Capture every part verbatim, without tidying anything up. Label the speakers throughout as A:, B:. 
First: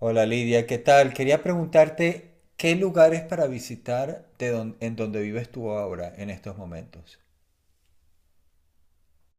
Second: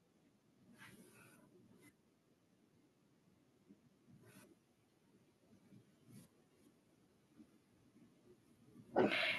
A: Hola Lidia, ¿qué tal? Quería preguntarte qué lugares para visitar de don- en donde vives tú ahora, en estos momentos.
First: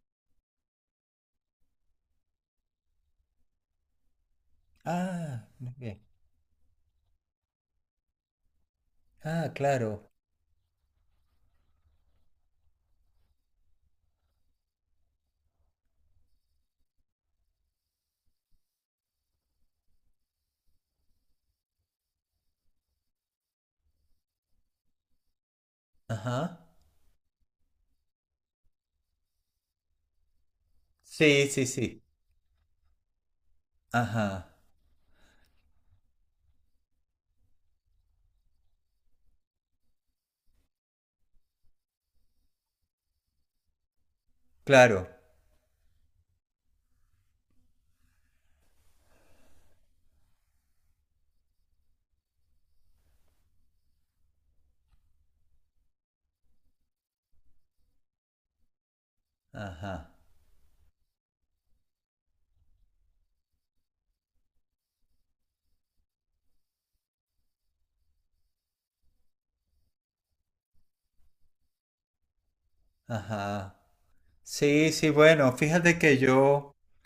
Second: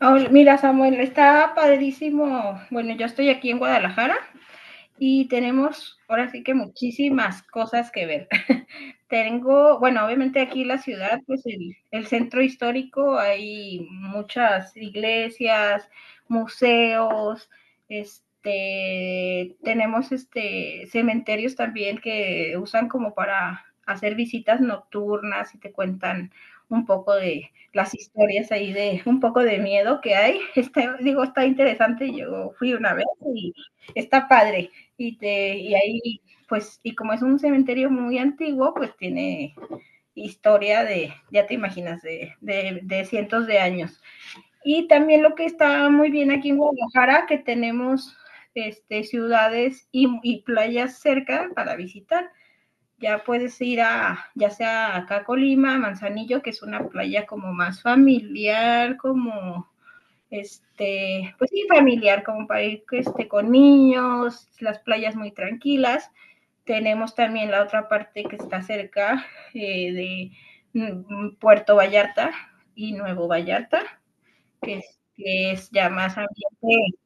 B: Oh, mira, Samuel, está padrísimo. Bueno, yo estoy aquí en Guadalajara y
A: Ah, muy
B: tenemos
A: bien.
B: ahora sí que muchísimas cosas que ver.
A: Ah,
B: Tengo, bueno,
A: claro.
B: obviamente aquí la ciudad, pues el, el centro histórico, hay muchas iglesias, museos, este, tenemos este cementerios también que usan como para hacer visitas nocturnas y te cuentan
A: Ajá.
B: un poco de las historias ahí de un poco de miedo que hay. Está, digo, está
A: Sí, sí, sí.
B: interesante. Yo fui una vez y está
A: Ajá.
B: padre. Y, te, y ahí pues, y como es un cementerio muy antiguo, pues tiene historia de, ya te imaginas, de, de, de cientos de años. Y
A: Claro.
B: también lo que está muy bien aquí en Guadalajara, que tenemos este, ciudades y, y playas cerca para visitar. Ya puedes ir a, ya sea acá a Colima, Manzanillo, que es una playa como más familiar, como
A: Ajá.
B: este, pues sí, familiar, como para ir este, con niños, las playas muy tranquilas. Tenemos también la otra parte que está cerca eh, de mm, Puerto Vallarta y Nuevo
A: Ajá.
B: Vallarta, que
A: Sí,
B: es,
A: sí, bueno,
B: que es ya
A: fíjate que
B: más
A: yo,
B: ambiente.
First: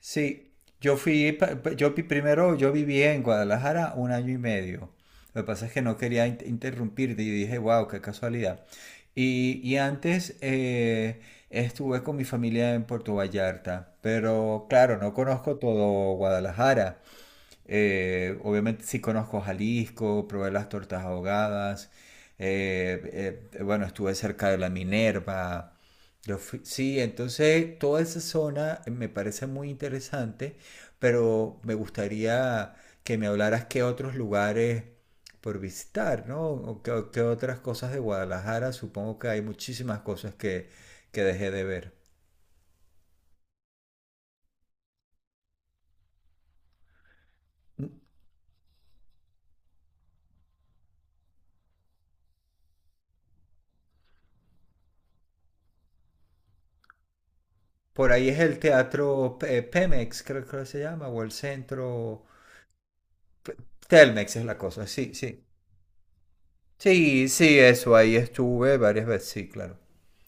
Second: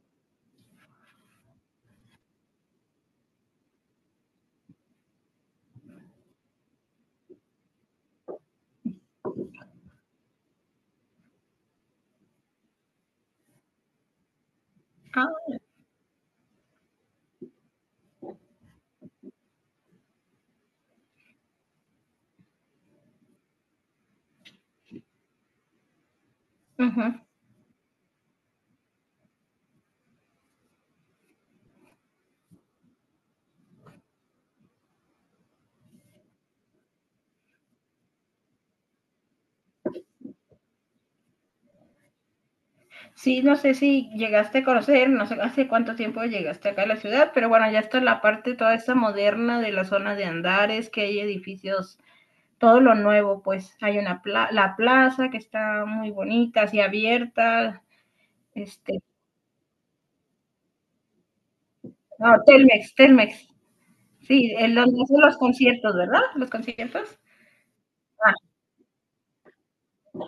A: sí, yo fui, pa- pa- yo vi- primero yo viví en Guadalajara un año y medio. Lo que pasa es que no quería in- interrumpirte y dije, wow, qué casualidad. Y, y antes eh, estuve con mi familia en Puerto Vallarta, pero claro, no
B: Ah,
A: conozco todo Guadalajara. Eh, obviamente sí conozco Jalisco, probé las tortas ahogadas. Eh, eh, bueno, estuve cerca de la Minerva. Yo fui-
B: uh
A: sí,
B: -huh.
A: entonces toda esa zona me parece muy interesante, pero me gustaría que me hablaras qué otros lugares por visitar, ¿no? O qué, qué otras cosas de Guadalajara. Supongo que hay muchísimas cosas que, que dejé de ver.
B: Sí, no sé si llegaste a conocer, no sé hace cuánto tiempo llegaste acá a la ciudad, pero bueno, ya está la parte toda esta moderna de la zona de Andares, que hay edificios todo lo nuevo, pues hay una pla la plaza que está muy bonita, así abierta,
A: Por ahí es el
B: este,
A: teatro eh, Pemex, creo que se llama, o el centro.
B: no, Telmex, Telmex.
A: Telmex es
B: Sí,
A: la
B: el
A: cosa,
B: donde
A: sí,
B: hacen los
A: sí.
B: conciertos, ¿verdad? Los conciertos.
A: Sí, sí, eso, ahí
B: Ah,
A: estuve varias veces, sí, claro.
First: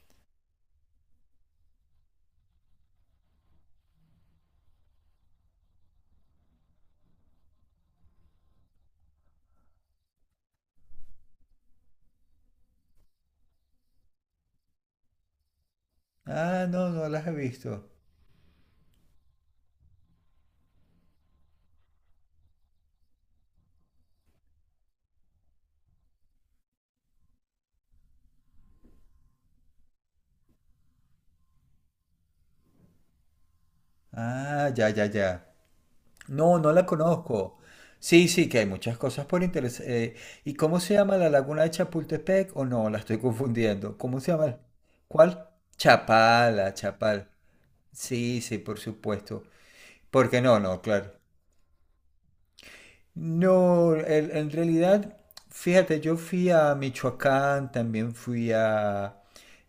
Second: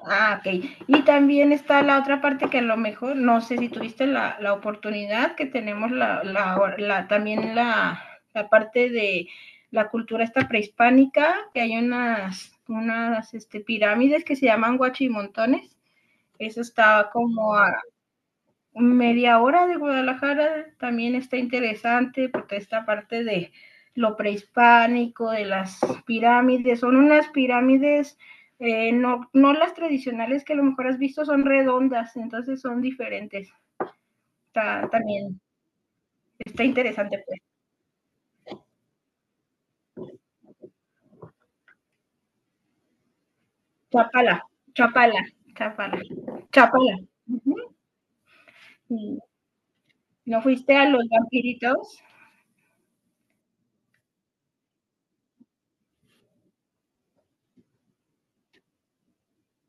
B: ah, ok. Y también está la otra parte que a lo mejor, no sé si tuviste la, la oportunidad que tenemos la, la, la también la, la parte de la cultura esta prehispánica, que hay unas, unas este, pirámides que se llaman guachimontones. Eso
A: Ah, no, no
B: está
A: las he
B: como a
A: visto.
B: media hora de Guadalajara, también está interesante porque esta parte de lo prehispánico, de las pirámides, son unas pirámides, eh, no, no las tradicionales que a lo mejor has visto, son redondas, entonces son diferentes.
A: Ah,
B: Está,
A: ya, ya,
B: también
A: ya. No,
B: está
A: no la
B: interesante, pues.
A: conozco. Sí, sí, que hay muchas cosas por interés. Eh, ¿y cómo se llama la laguna de Chapultepec? ¿O no? La estoy confundiendo. ¿Cómo se
B: Chapala,
A: llama?
B: Chapala,
A: ¿Cuál?
B: Chapala,
A: Chapala,
B: Chapala.
A: Chapal.
B: Ujú.
A: Sí, sí, por
B: Y
A: supuesto. Porque
B: ¿no
A: no,
B: fuiste
A: no,
B: a los
A: claro.
B: vampiritos?
A: No, el en realidad, fíjate, yo fui a Michoacán, también fui a,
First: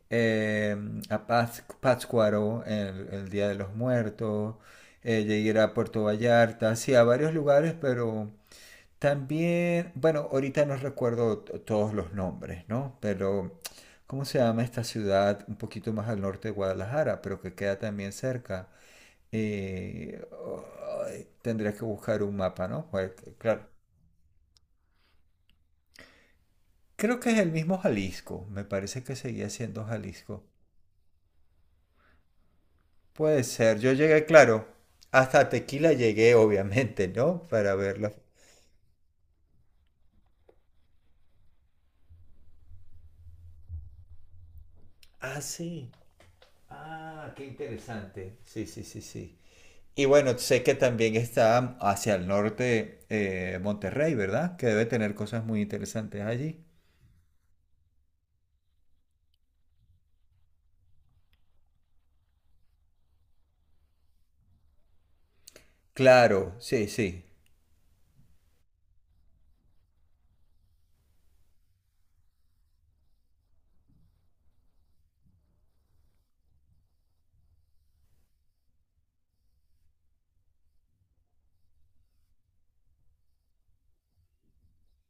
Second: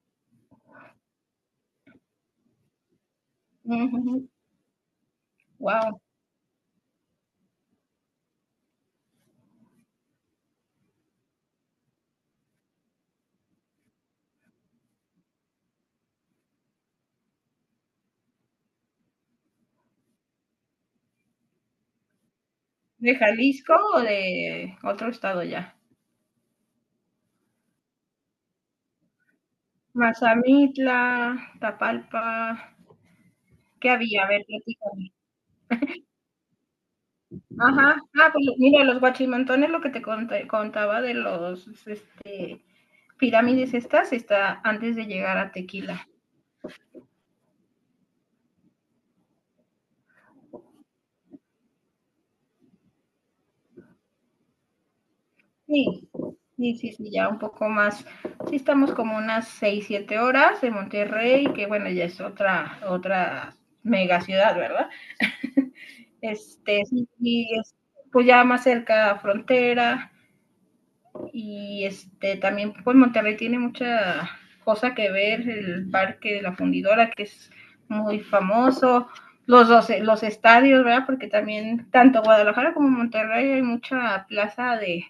A: eh, a Páz- Pátzcuaro el, el Día de los
B: Ujú.
A: Muertos, eh, llegué a ir a
B: Wow.
A: Puerto Vallarta, sí, a varios lugares, pero también, bueno, ahorita no recuerdo t- todos los nombres, ¿no? Pero, ¿cómo se llama esta ciudad un poquito más al norte de Guadalajara, pero que queda también cerca? Eh, ay, tendría que buscar un mapa, ¿no? Pues,
B: ¿De
A: claro.
B: Jalisco o de otro estado ya?
A: Creo que es el mismo Jalisco. Me parece que seguía siendo Jalisco.
B: Mazamitla, Tapalpa,
A: Puede ser.
B: ¿qué
A: Yo llegué,
B: había? A ver,
A: claro.
B: platícame.
A: Hasta Tequila llegué, obviamente, ¿no? Para
B: Ajá,
A: verla.
B: ah, pues mira, los guachimantones, lo que te conté- contaba de los este, pirámides estas, está antes de llegar
A: Ah,
B: a
A: sí.
B: Tequila.
A: Ah, qué interesante. Sí, sí, sí, sí. Y bueno, sé que también está hacia el norte eh, Monterrey, ¿verdad? Que debe tener cosas muy
B: Sí,
A: interesantes allí.
B: sí, sí, sí, ya un poco más. Sí, estamos como unas seis, siete horas de Monterrey, que bueno, ya es otra, otra mega ciudad, ¿verdad?
A: Claro,
B: Este,
A: sí,
B: sí,
A: sí.
B: sí, es, pues ya más cerca a frontera. Y este también pues Monterrey tiene mucha cosa que ver, el parque de la fundidora que es muy famoso, los, los, los estadios, ¿verdad? Porque también tanto Guadalajara como Monterrey hay mucha plaza de,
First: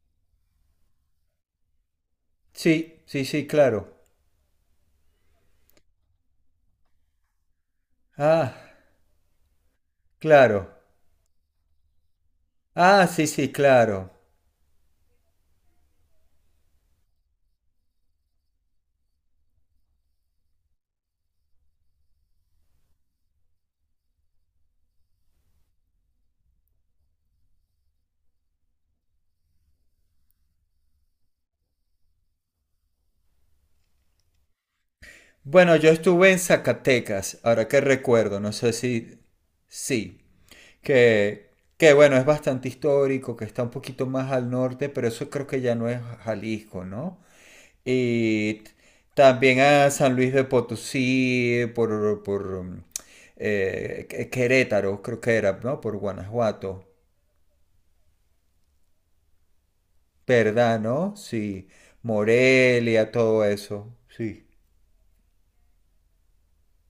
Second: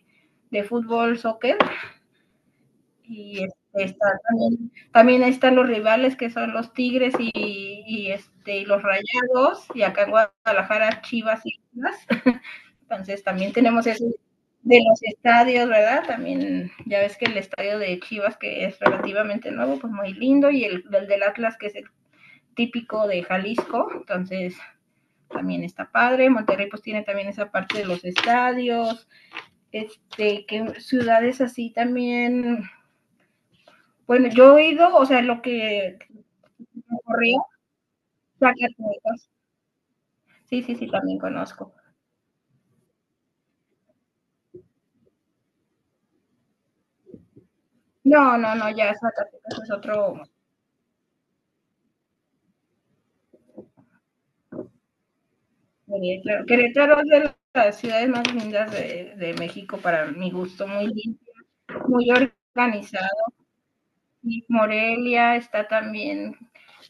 B: de fútbol, soccer,
A: Sí, sí,
B: y
A: sí,
B: este,
A: claro.
B: está, también, también están los rivales que son los Tigres y, y
A: Ah,
B: este, y los Rayados, y acá en
A: claro.
B: Guadalajara Chivas y Chivas.
A: Ah,
B: Entonces
A: sí, sí,
B: también tenemos eso
A: claro.
B: de los estadios, ¿verdad? También ya ves que el estadio de Chivas, que es relativamente nuevo, pues muy lindo, y el, el del Atlas, que es el típico de Jalisco, entonces también está padre. Monterrey pues tiene también esa parte de los estadios, este, que ciudades así también. Bueno, yo he ido, o sea, lo
A: Bueno, yo
B: que
A: estuve en
B: me ocurrió,
A: Zacatecas, ahora que recuerdo, no sé si
B: Zacatecas.
A: sí,
B: Sí, sí, sí, también
A: que,
B: conozco.
A: que bueno, es bastante histórico, que está un poquito más al norte, pero eso creo que ya no es Jalisco, ¿no?
B: No, no,
A: Y
B: no, ya
A: también
B: Zacatecas es
A: a San
B: otro.
A: Luis de Potosí, por, por eh, Qu- Querétaro, creo que era, ¿no? Por
B: Sí, claro.
A: Guanajuato,
B: Querétaro es de las ciudades más lindas de, de México para mi gusto,
A: ¿verdad,
B: muy
A: no?
B: limpio,
A: Sí,
B: muy organizado.
A: Morelia, todo eso, sí.
B: Y Morelia está también,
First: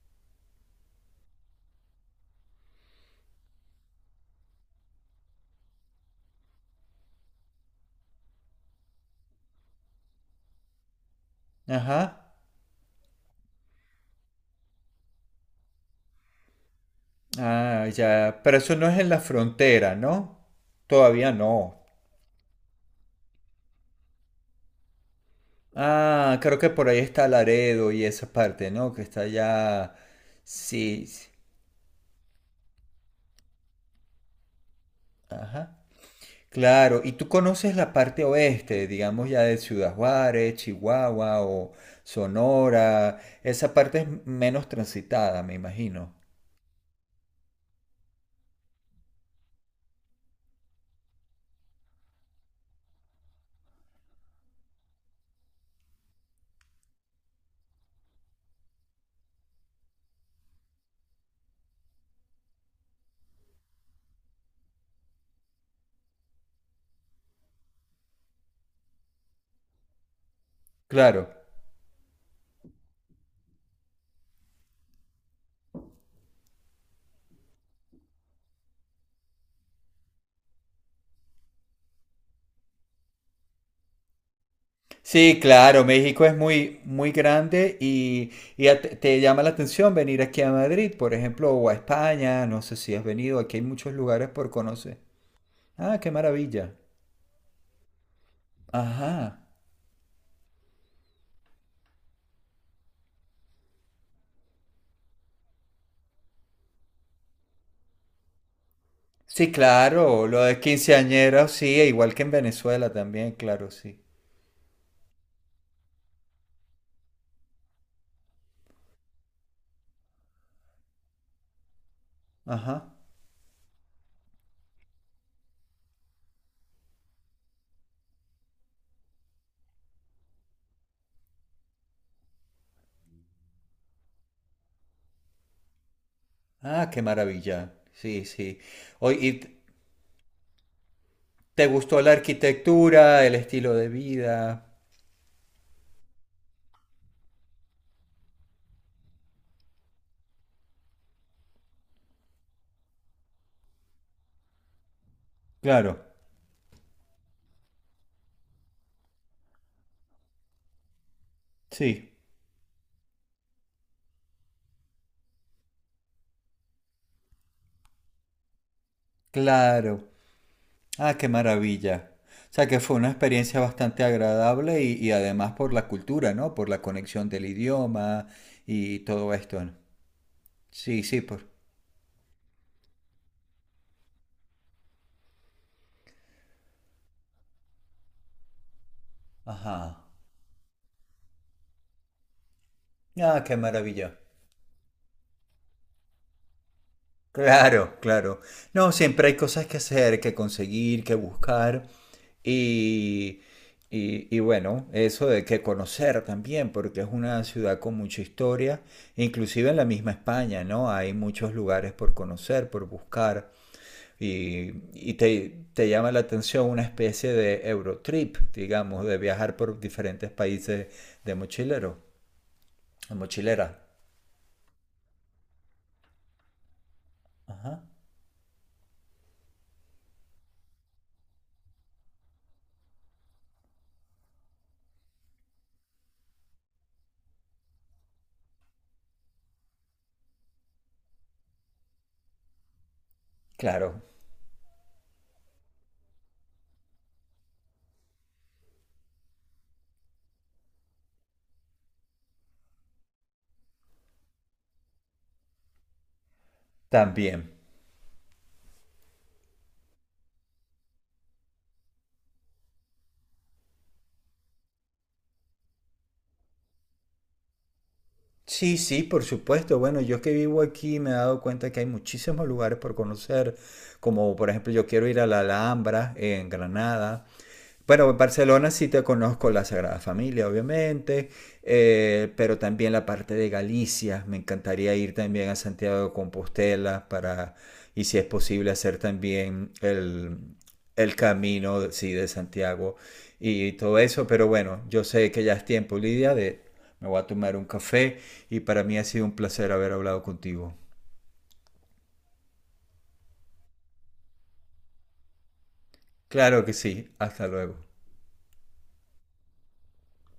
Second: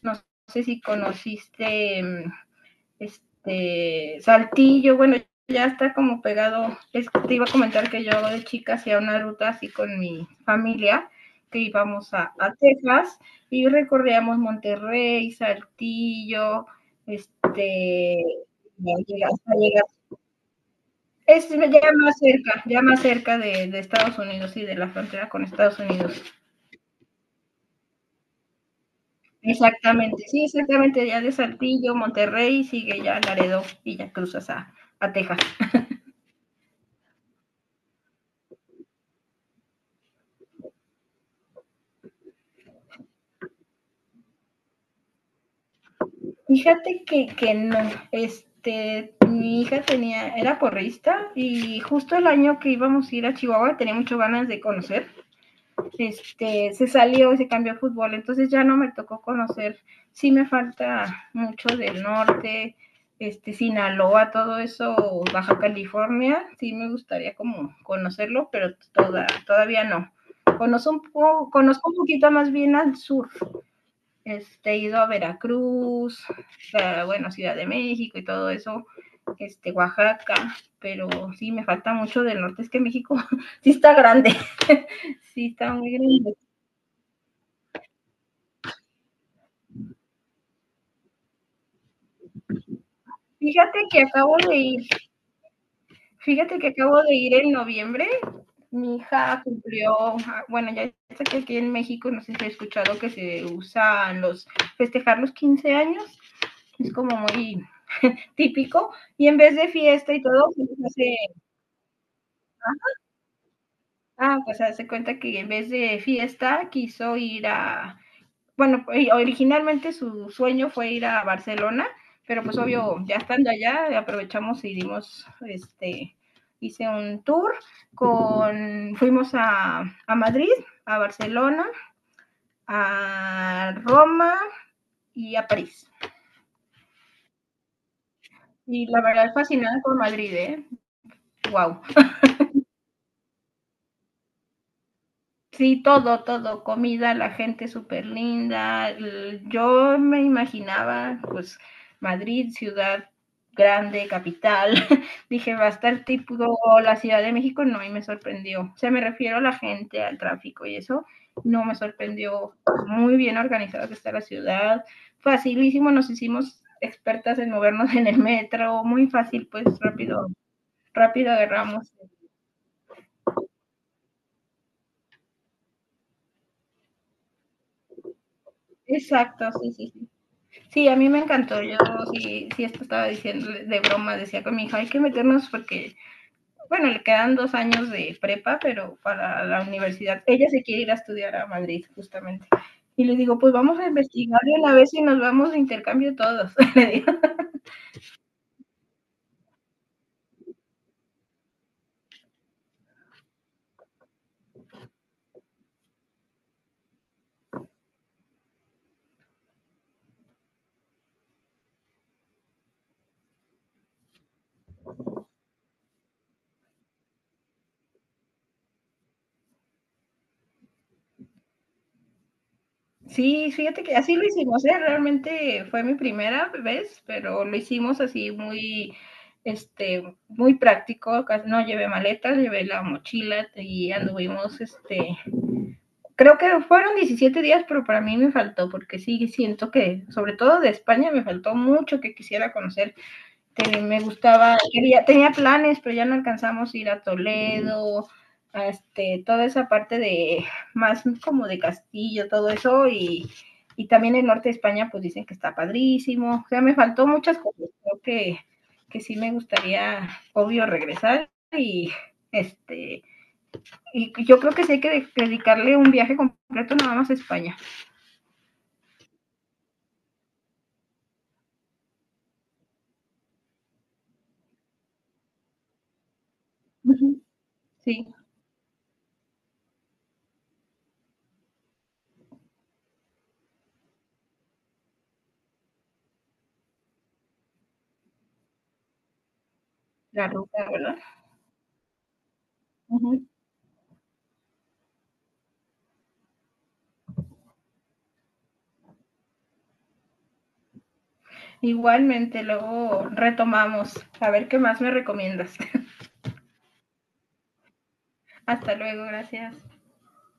B: no sé si conociste este Saltillo, bueno, ya está como pegado. Es, que te iba a comentar que yo de chica hacía una ruta así con mi familia, que íbamos
A: Ajá.
B: a, a Texas y recorríamos Monterrey, Saltillo,
A: Ah,
B: este,
A: ya. Pero eso no es en la
B: hasta llegar.
A: frontera, ¿no? Todavía
B: Es ya
A: no.
B: más cerca, ya más cerca de, de Estados Unidos y sí, de la frontera con Estados Unidos.
A: Ah, creo que por ahí está Laredo y esa parte, ¿no? Que está allá.
B: Exactamente, sí,
A: Sí,
B: exactamente, ya
A: sí.
B: de Saltillo, Monterrey, sigue ya Laredo y ya cruzas a, a Texas.
A: Ajá. Claro. Y tú conoces la parte oeste, digamos ya de Ciudad Juárez, Chihuahua o Sonora. Esa parte es menos transitada, me imagino.
B: Fíjate que, que no, este, mi hija tenía, era porrista y justo el año que íbamos a ir a Chihuahua tenía muchas ganas de conocer este, se salió y se cambió a fútbol, entonces ya no me tocó conocer, sí me falta mucho del norte, este, Sinaloa, todo eso, Baja California, sí me gustaría como conocerlo, pero toda, todavía no. Conozco un,
A: Claro.
B: poco, conozco un poquito más bien al sur, este, he ido a Veracruz, a, bueno, Ciudad de México y todo eso, este, Oaxaca, pero sí me falta mucho del norte, es que México sí está grande,
A: Sí,
B: sí está
A: claro,
B: muy
A: México es
B: grande.
A: muy, muy grande y, y a- te, te llama la atención venir aquí a Madrid, por ejemplo, o a España, no sé si has venido, aquí hay
B: Fíjate
A: muchos
B: que
A: lugares
B: acabo
A: por
B: de ir,
A: conocer. Ah, qué
B: fíjate que
A: maravilla.
B: acabo de ir en noviembre. Mi
A: Ajá.
B: hija cumplió, ah, bueno, ya sé que aquí en México, no sé si he escuchado que se usan los, festejar los quince años, es como muy típico, y en
A: Sí,
B: vez de fiesta y
A: claro, lo
B: todo,
A: de
B: pues hace,
A: quinceañeros, sí, e igual que en Venezuela también, claro, sí.
B: ah, pues hace cuenta que en vez de fiesta quiso ir a, bueno, originalmente su sueño fue ir a Barcelona, pero pues
A: Ajá.
B: obvio, ya estando allá, aprovechamos y dimos, este, hice un tour con, fuimos a, a Madrid, a Barcelona, a Roma y a París.
A: Ah, qué maravilla. Sí, sí.
B: Y la
A: Oye, ¿y
B: verdad,
A: t-
B: fascinada con Madrid, ¿eh?
A: te
B: ¡Wow!
A: gustó la arquitectura, el estilo de vida?
B: Sí, todo, todo, comida, la gente súper linda. l- Yo me imaginaba, pues, Madrid, ciudad grande, capital. Dije, va a
A: Claro,
B: estar tipo la Ciudad de México, no, y me sorprendió. O sea, me refiero a la gente, al tráfico y eso, no me
A: sí,
B: sorprendió. Muy bien organizada que está la ciudad, facilísimo, nos hicimos expertas en movernos en el metro, muy fácil, pues,
A: claro.
B: rápido,
A: Ah, qué
B: rápido agarramos.
A: maravilla. O sea que fue una experiencia bastante agradable y, y además por la cultura, ¿no? Por la conexión del idioma y todo
B: Exacto,
A: esto, ¿no?
B: sí, sí, sí. Sí, a
A: Sí,
B: mí me
A: sí, por...
B: encantó. Yo sí, sí esto estaba diciendo de broma, decía con mi hija, hay que meternos porque, bueno, le quedan dos años de prepa, pero para la
A: Ajá.
B: universidad. Ella se quiere ir a estudiar a Madrid, justamente. Y le digo,
A: Ah,
B: pues
A: qué
B: vamos a
A: maravilla.
B: investigar de una vez y nos vamos de intercambio todos. Le digo.
A: Claro, claro. No, siempre hay cosas que hacer, que conseguir, que buscar. Y, y, y bueno, eso de que conocer también, porque es una ciudad con mucha historia, inclusive en la misma España, ¿no? Hay muchos lugares por conocer, por buscar. Y, y te, te llama la atención una especie de Eurotrip, digamos, de viajar por diferentes países de mochilero, de
B: Sí,
A: mochilera.
B: fíjate que así lo hicimos, ¿eh? Realmente fue mi primera vez, pero lo
A: Ajá.
B: hicimos así muy, este, muy práctico. Casi no llevé maletas, llevé la mochila y anduvimos, este, creo que fueron diecisiete días, pero para mí me faltó, porque sí siento que, sobre todo de España, me faltó mucho que quisiera conocer. Que me
A: Claro,
B: gustaba, quería, tenía planes, pero ya no alcanzamos a ir a Toledo, a este, toda esa parte de más como de Castillo, todo eso, y, y también el norte de España, pues dicen que está padrísimo. O sea, me faltó muchas
A: también.
B: cosas. Creo que, que sí me gustaría, obvio, regresar y este y yo creo que sí hay que dedicarle un viaje completo nada más a España.
A: Sí, sí, por supuesto. Bueno, yo que vivo aquí me he dado cuenta que hay muchísimos lugares por conocer, como por ejemplo yo quiero ir a la Alhambra en
B: Uh -huh.
A: Granada.
B: Sí,
A: Bueno, en Barcelona sí te conozco la Sagrada Familia, obviamente, eh, pero también la parte de Galicia. Me encantaría ir también a Santiago de Compostela para, y si es posible, hacer también
B: la
A: el,
B: ruta, ¿verdad?
A: el camino sí, de Santiago
B: Uh -huh.
A: y todo eso. Pero bueno, yo sé que ya es tiempo, Lidia, de me voy a tomar un café y para mí ha sido un placer haber hablado contigo.
B: Igualmente, luego retomamos. A ver qué más me recomiendas.
A: Claro que sí, hasta luego.
B: Hasta luego, gracias.